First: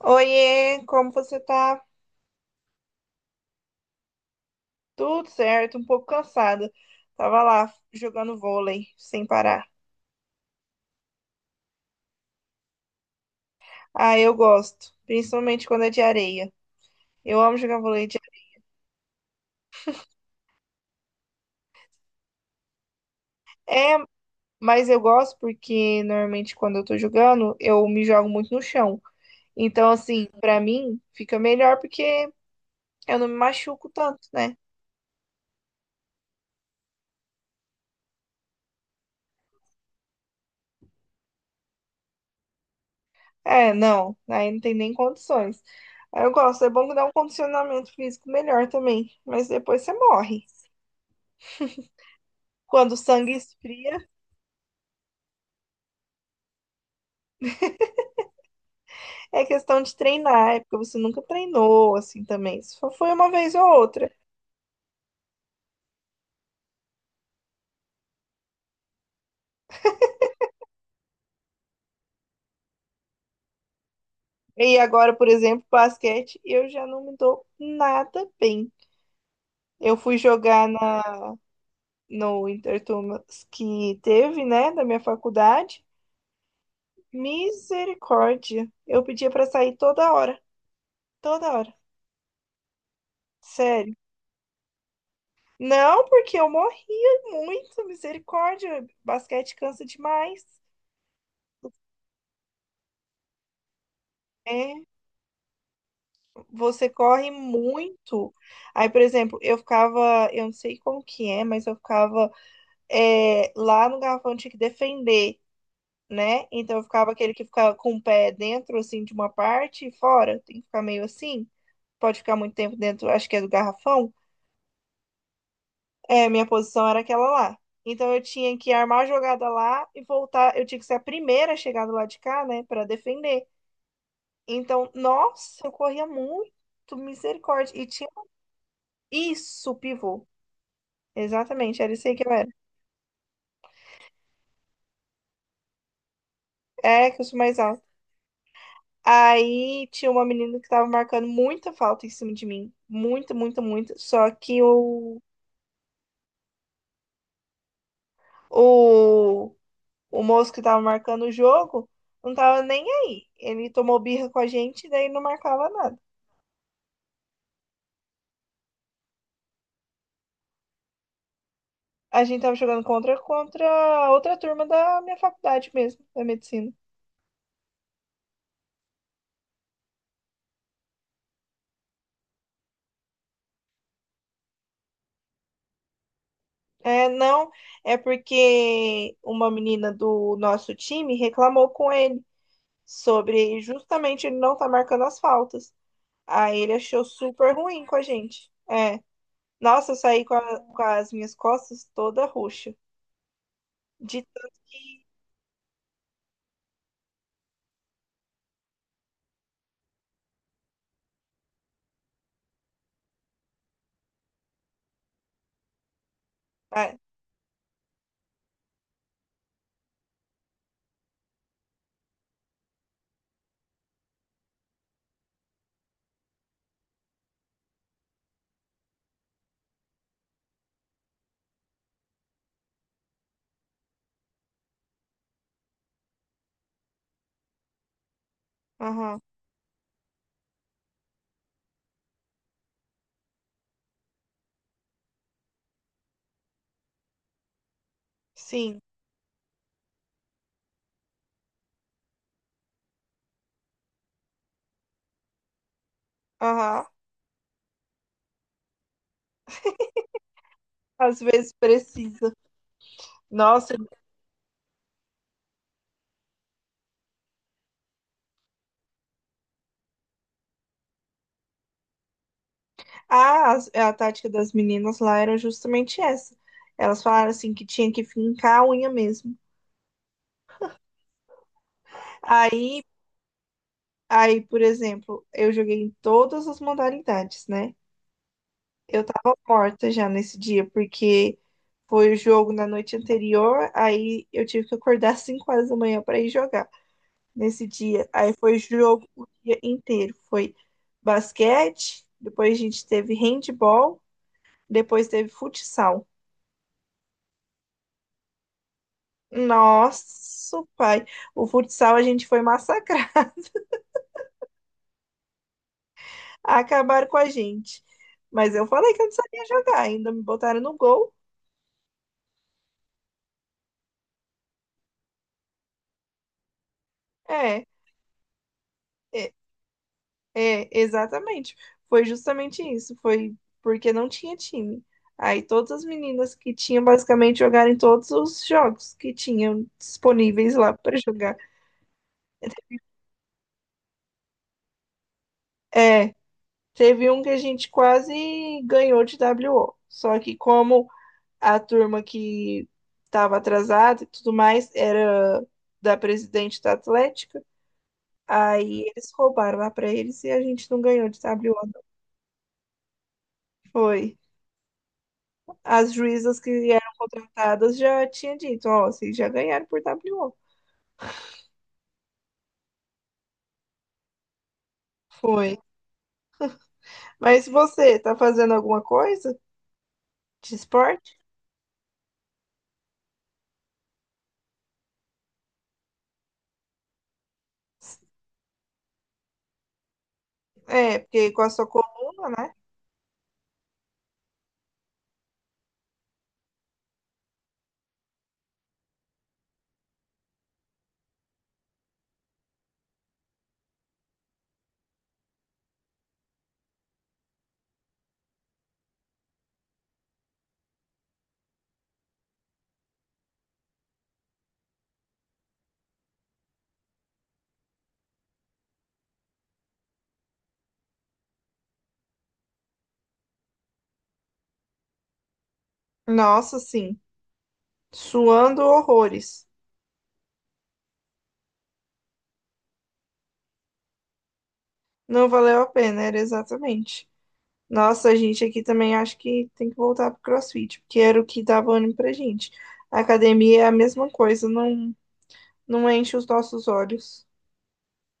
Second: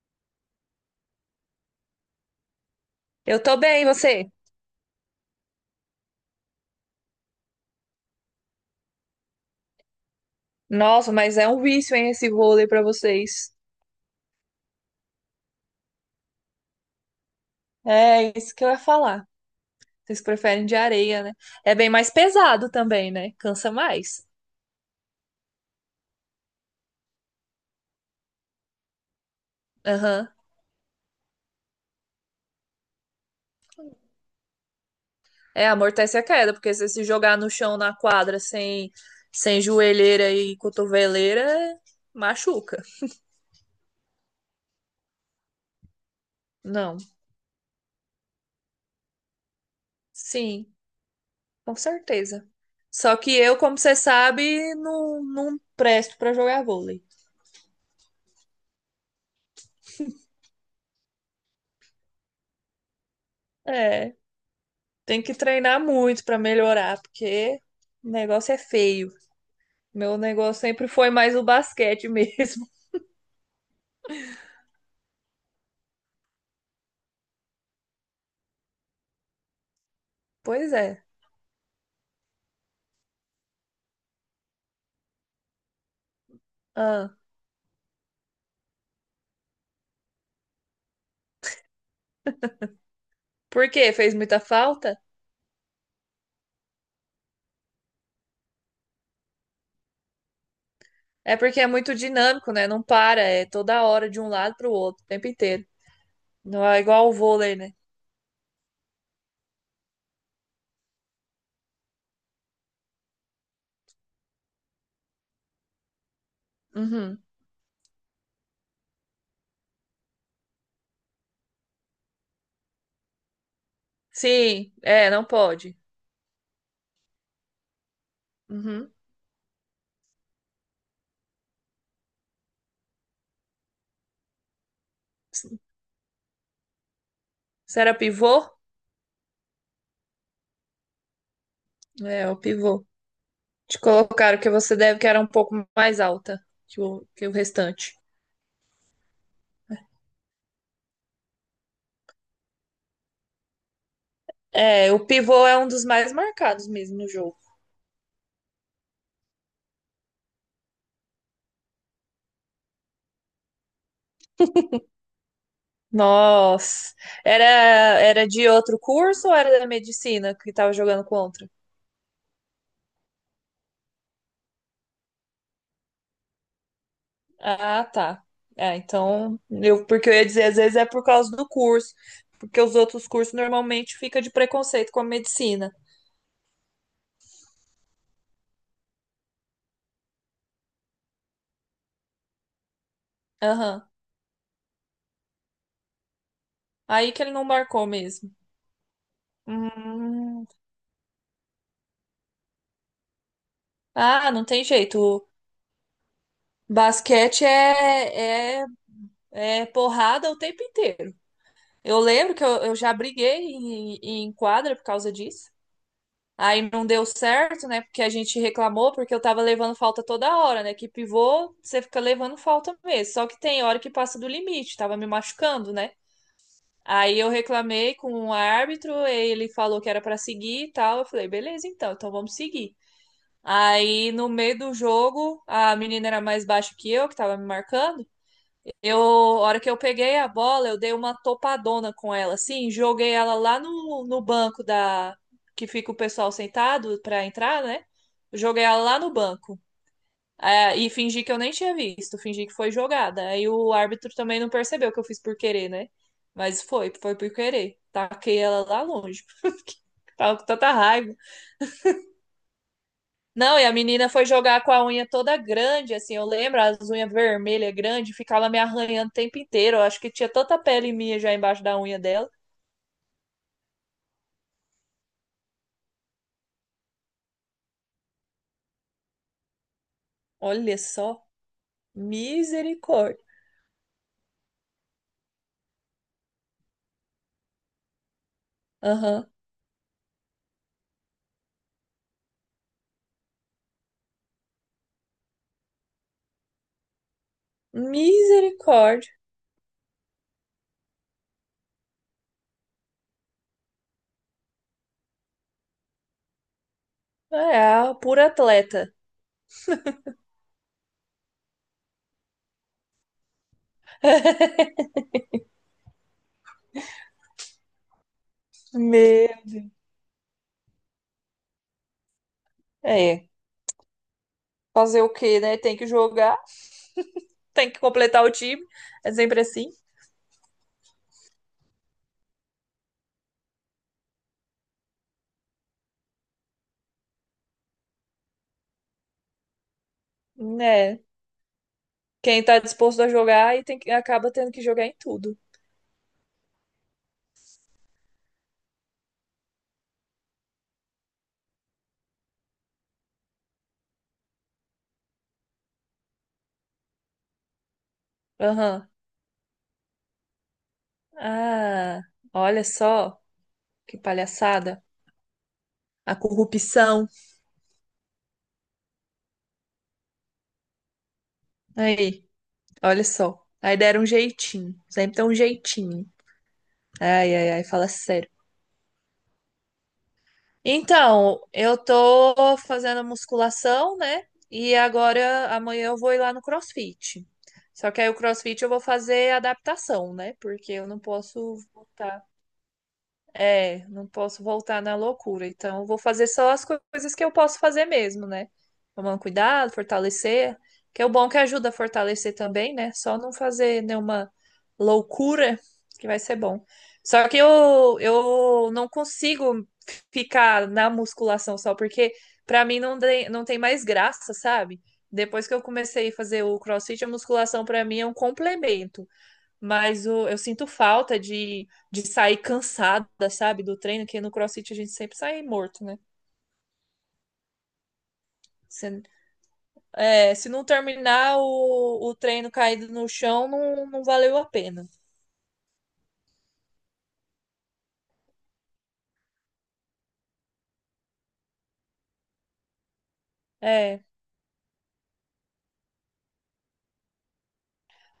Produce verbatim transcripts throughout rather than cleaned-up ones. Oiê, como você tá? Eu tô bem, e você? Tudo certo, um pouco cansada. Tava lá jogando vôlei sem parar. Nossa, mas é um vício, hein, esse vôlei pra vocês. Ah, eu gosto, principalmente quando é de areia. Eu amo jogar vôlei de É isso que eu ia falar. Vocês preferem de areia, né? É bem mais pesado também, né? Cansa areia. É, mais. mas eu gosto porque normalmente quando eu tô jogando, eu me jogo muito no chão. Então, assim, Aham. pra mim fica melhor porque eu não me machuco tanto, né? É, amortece a queda, porque se você se jogar no chão, na quadra, sem, sem joelheira e cotoveleira, machuca. É, não, aí não tem nem condições. Aí eu gosto, é bom que Não. dá um condicionamento físico melhor também, mas depois você morre. Sim, com certeza. Quando o Só sangue que eu, como você esfria. sabe, não, não presto pra jogar vôlei. É questão de treinar, é porque você nunca treinou assim também. Só foi uma vez ou outra. É. Tem que treinar muito para melhorar, porque o negócio é feio. Meu negócio sempre foi mais o basquete mesmo. E agora, por exemplo, basquete, eu já não me dou nada bem. Eu fui jogar Pois é. na, no Interturmas que teve, né, da minha faculdade. Ah, Misericórdia. Eu pedia pra sair toda hora, toda hora. por quê? Sério. Fez muita falta? Não, porque eu morria muito, misericórdia. Basquete cansa demais. É porque é muito dinâmico, né? Não para, é toda hora de um lado pro É, outro, o tempo inteiro. Não é você igual o corre vôlei, né? muito. Aí, por exemplo, eu ficava, eu não sei como que é, mas eu ficava é, lá no garrafão eu tinha que defender, né? Então eu ficava Uhum. aquele que ficava com o pé dentro, assim, de uma parte e fora, tem que ficar meio assim, pode ficar muito tempo dentro, acho que é do garrafão. Sim, é, não pode. É, minha posição era aquela lá. Então eu tinha que Uhum. armar a jogada lá e voltar, eu tinha que ser a primeira a chegar do lado de cá, né, para defender. Então, nossa, eu corria muito, misericórdia. Você E era tinha pivô? isso, pivô. Exatamente, era isso aí que É, eu o era. pivô. Te colocaram que você deve que era um pouco mais alta que o, É, que eu que o sou mais alta. restante. Aí tinha uma menina que tava marcando muita falta em cima de mim. Muito, muito, muito. Só que É, o o, pivô é um dos mais marcados mesmo no jogo. o, o moço que tava marcando o jogo não tava nem aí. Ele tomou birra com a gente, daí não marcava nada. Nossa, era era de outro curso ou era da medicina que tava jogando contra? A gente tava jogando contra, contra outra turma da minha faculdade mesmo, da medicina. Ah, tá. Ah, então, eu porque eu ia dizer, às vezes é por causa do curso, porque os outros cursos normalmente fica de preconceito com a medicina. É, não, é porque uma menina do nosso time reclamou com ele. Sobre Aham. justamente ele não tá marcando as faltas. Aí ele achou Aí que ele não super ruim marcou com a mesmo. gente. É. Nossa, eu saí com, Hum. a- com as minhas costas toda roxa. De Ah, não tanto tem que. jeito. Basquete é, é, é porrada o tempo inteiro. Eu lembro que eu, eu já briguei em, em quadra por causa disso. Aí não É. deu certo, né? Porque a gente reclamou, porque eu tava levando falta toda hora, né? Que pivô, você fica levando falta mesmo. Só que tem hora que passa do limite, tava me machucando, né? Aí eu reclamei com o árbitro, ele falou que era pra seguir e tal. Eu falei, beleza, então, então vamos seguir. Aí no meio do jogo, a menina era mais baixa que eu, que tava me marcando. Eu, Aham. a hora que eu peguei a bola, eu dei uma topadona com ela, assim, joguei ela lá no, no banco da que fica o pessoal sentado pra entrar, né? Joguei ela Sim. lá no banco. É, e fingi que eu nem tinha visto, fingi que foi jogada. Aí o árbitro também não percebeu que eu fiz por querer, né? Mas Aham. foi, foi por querer. Taquei ela lá longe. Tava com tanta raiva. Às vezes precisa. Não, e a Nossa. menina foi jogar com a unha toda grande, assim, eu lembro, as unhas vermelhas grandes, ficava me arranhando o tempo inteiro. Eu acho que tinha tanta pele minha já embaixo da unha dela. Ah, as- a tática das meninas lá era justamente essa. Elas falaram assim que tinha que fincar a unha mesmo. Olha só, Aí, misericórdia. aí, por exemplo, eu joguei em todas as modalidades, né? Eu Aham. tava morta já nesse dia, porque foi o jogo na noite anterior, aí eu tive que acordar às cinco horas da manhã para ir jogar nesse dia. Aí foi jogo Misericórdia. o dia inteiro. Foi basquete, depois a gente teve handball, depois teve futsal. É, a pura atleta. Nossa, pai, o futsal a gente foi massacrar. Acabaram com a gente. Mas eu falei que eu não sabia Meu. jogar, ainda me botaram no gol. É, fazer o quê, né? Tem que jogar, É. tem que completar o time. É É, sempre assim, É, exatamente. Foi justamente isso. Foi porque não tinha time. Aí todas as meninas que tinham basicamente jogaram em todos os jogos que tinham disponíveis lá para né? jogar. Quem tá disposto a jogar e tem que, acaba tendo que jogar em tudo. É, teve um que a gente quase ganhou de W O. Só que como a turma que estava atrasada e tudo mais era da presidente da Atlética, aí Aham. eles roubaram lá para eles e a gente não ganhou de W O. Ah, olha só. Que Foi. palhaçada. As A juízas que eram corrupção. contratadas já tinha dito, ó, vocês já ganharam por W O. Aí, olha só. Aí deram um jeitinho. Sempre tem um Foi. jeitinho. Ai, Mas ai, ai, fala você tá sério. fazendo alguma coisa de esporte? Então, eu tô fazendo musculação, né? E agora, amanhã eu vou ir lá no CrossFit. Só que aí o CrossFit eu vou fazer adaptação, né? Porque eu É, não porque com a posso sua voltar. coluna, né? É, não posso voltar na loucura. Então, eu vou fazer só as co- coisas que eu posso fazer mesmo, né? Tomando cuidado, fortalecer. Que é o bom que ajuda a fortalecer também, né? Só não fazer nenhuma loucura, que vai ser bom. Só que eu, eu não consigo ficar na musculação só, porque pra mim não, de- não tem mais graça, sabe? Depois que eu comecei a fazer o CrossFit, a musculação pra mim é um complemento. Mas o, eu sinto falta de, de sair cansada, sabe, do treino, que no CrossFit a gente sempre sai morto, né? Nossa, sim. Suando Se, horrores. é, se não terminar o, o treino caído no chão, não, não valeu a pena. Não valeu a pena, era exatamente. Nossa, a gente aqui também acho que tem que voltar pro CrossFit, porque era o que dava ânimo pra gente. A academia é a É. mesma coisa, não, não enche os nossos olhos.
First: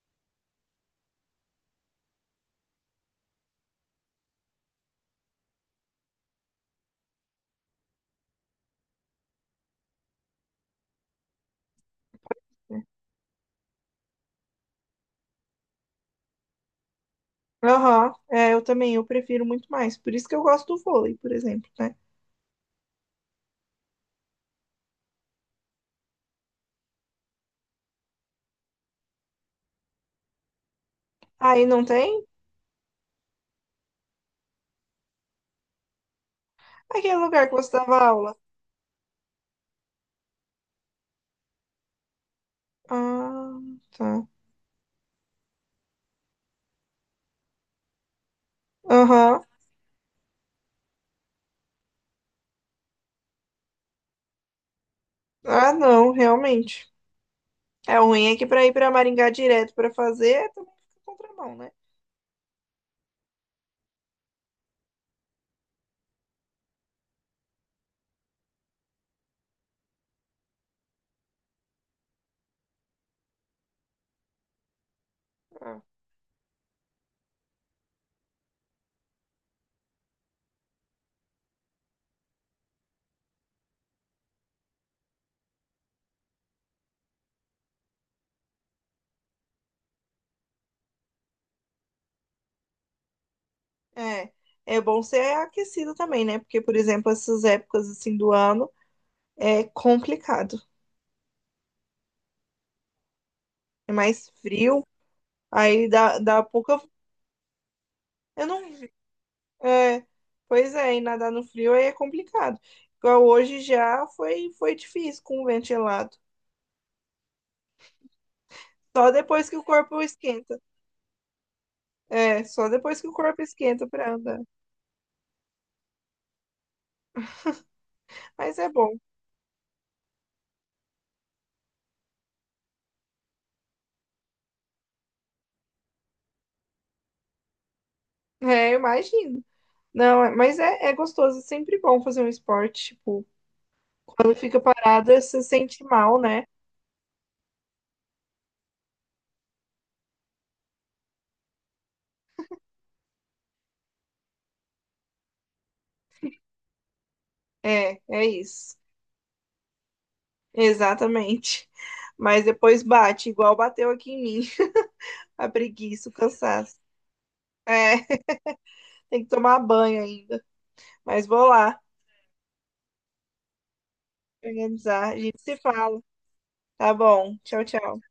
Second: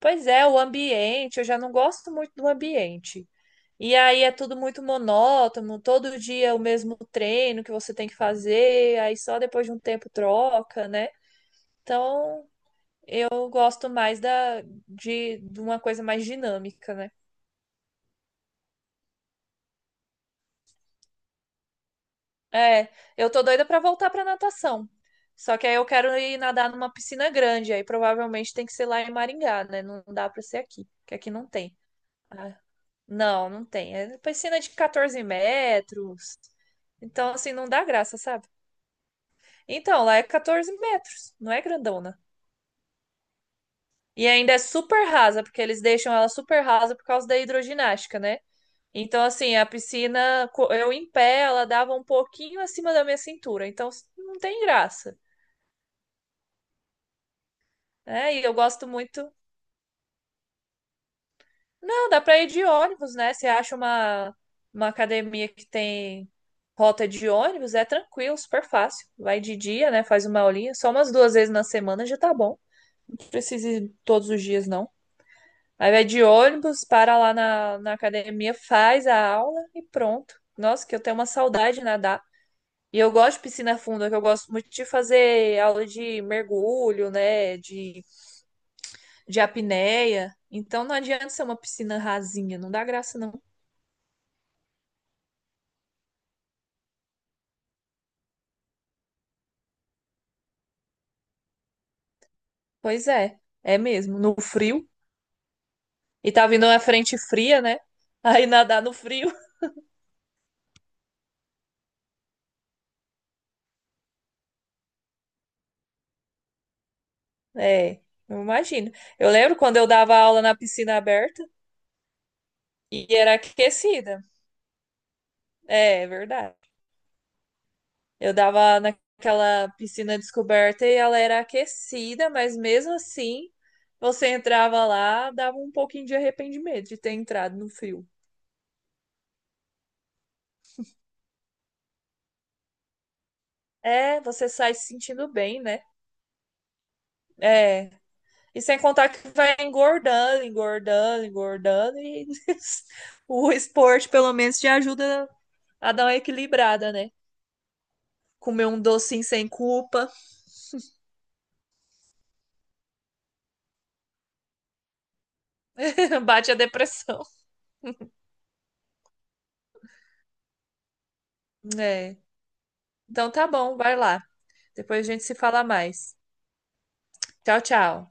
Pois é, o ambiente, eu já não gosto muito do ambiente. E aí é tudo muito monótono, todo dia o mesmo treino que você tem que fazer, aí só depois de um tempo troca, né? Então Né? eu gosto mais da, de, de uma coisa mais dinâmica, né? Aham, é, eu também, eu prefiro muito mais. Por isso que eu gosto do vôlei, por exemplo, né? É, eu tô doida pra voltar pra natação. Só que aí eu quero ir nadar numa piscina grande, aí provavelmente tem que ser lá em Maringá, né? Não dá pra ser aqui, porque aqui não Aí tem. não tem? Ah, não, não tem. É piscina de quatorze metros. Aquele Então, lugar assim, que não você dá dava graça, aula. sabe? Então, lá é quatorze metros, não é grandona. Ah, tá. E ainda é super rasa, porque eles deixam ela super rasa por causa da hidroginástica, né? Então, Aham. assim, a piscina, co- eu em pé, ela dava um pouquinho acima da minha cintura. Então, não tem graça. Ah, não, realmente. É ruim É, é e que eu pra ir gosto pra Maringá muito. direto pra fazer, é também fica contramão, né? Não, dá pra ir de ônibus, né? Você acha uma, uma academia que tem rota de ônibus, é tranquilo, super fácil. Vai de dia, né? Faz uma aulinha. Só umas duas vezes na semana já tá bom. Não precisa ir todos os dias, não. Ah. Aí vai de ônibus, para lá na, na academia, faz a aula e pronto. Nossa, que eu tenho uma saudade de nadar. E eu gosto de piscina funda, que eu gosto muito de fazer aula de mergulho, né? De de apneia. Então não adianta ser uma piscina rasinha, não dá graça não. É. É bom ser aquecido também, né? Porque, por exemplo, essas épocas assim do ano é complicado. Pois é, é É mesmo, mais no frio. frio, aí dá, E dá tá vindo uma pouca. frente fria, né? Eu Aí não. nadar no frio. É, pois é, e nadar no frio aí é complicado. Igual hoje já foi, foi difícil com o ventilado. É, eu imagino. Só Eu depois que lembro o quando eu corpo dava aula na esquenta. piscina aberta É, só depois e que o era corpo esquenta pra aquecida. andar. É, é verdade. Eu Mas é dava bom. naquela piscina descoberta e ela era aquecida, mas mesmo assim, você entrava lá, dava um pouquinho de arrependimento de ter entrado no frio. É, eu imagino. Não, é- mas é, é gostoso, é sempre bom fazer um esporte. Tipo, É, quando você fica sai se parada, sentindo você bem, né? sente mal, né? É, e sem contar que vai engordando, engordando, engordando, e o esporte, pelo menos, te ajuda a dar uma equilibrada, né? É, é Comer isso. um docinho sem culpa, Exatamente. Mas depois bate, igual bateu aqui em mim, a preguiça, o bate a cansaço. depressão. É, tem que tomar banho ainda. Mas vou lá. É. Então tá bom, vai lá. Depois a Organizar. A gente se gente se fala fala. mais. Tá bom. Tchau, Tchau, tchau. tchau.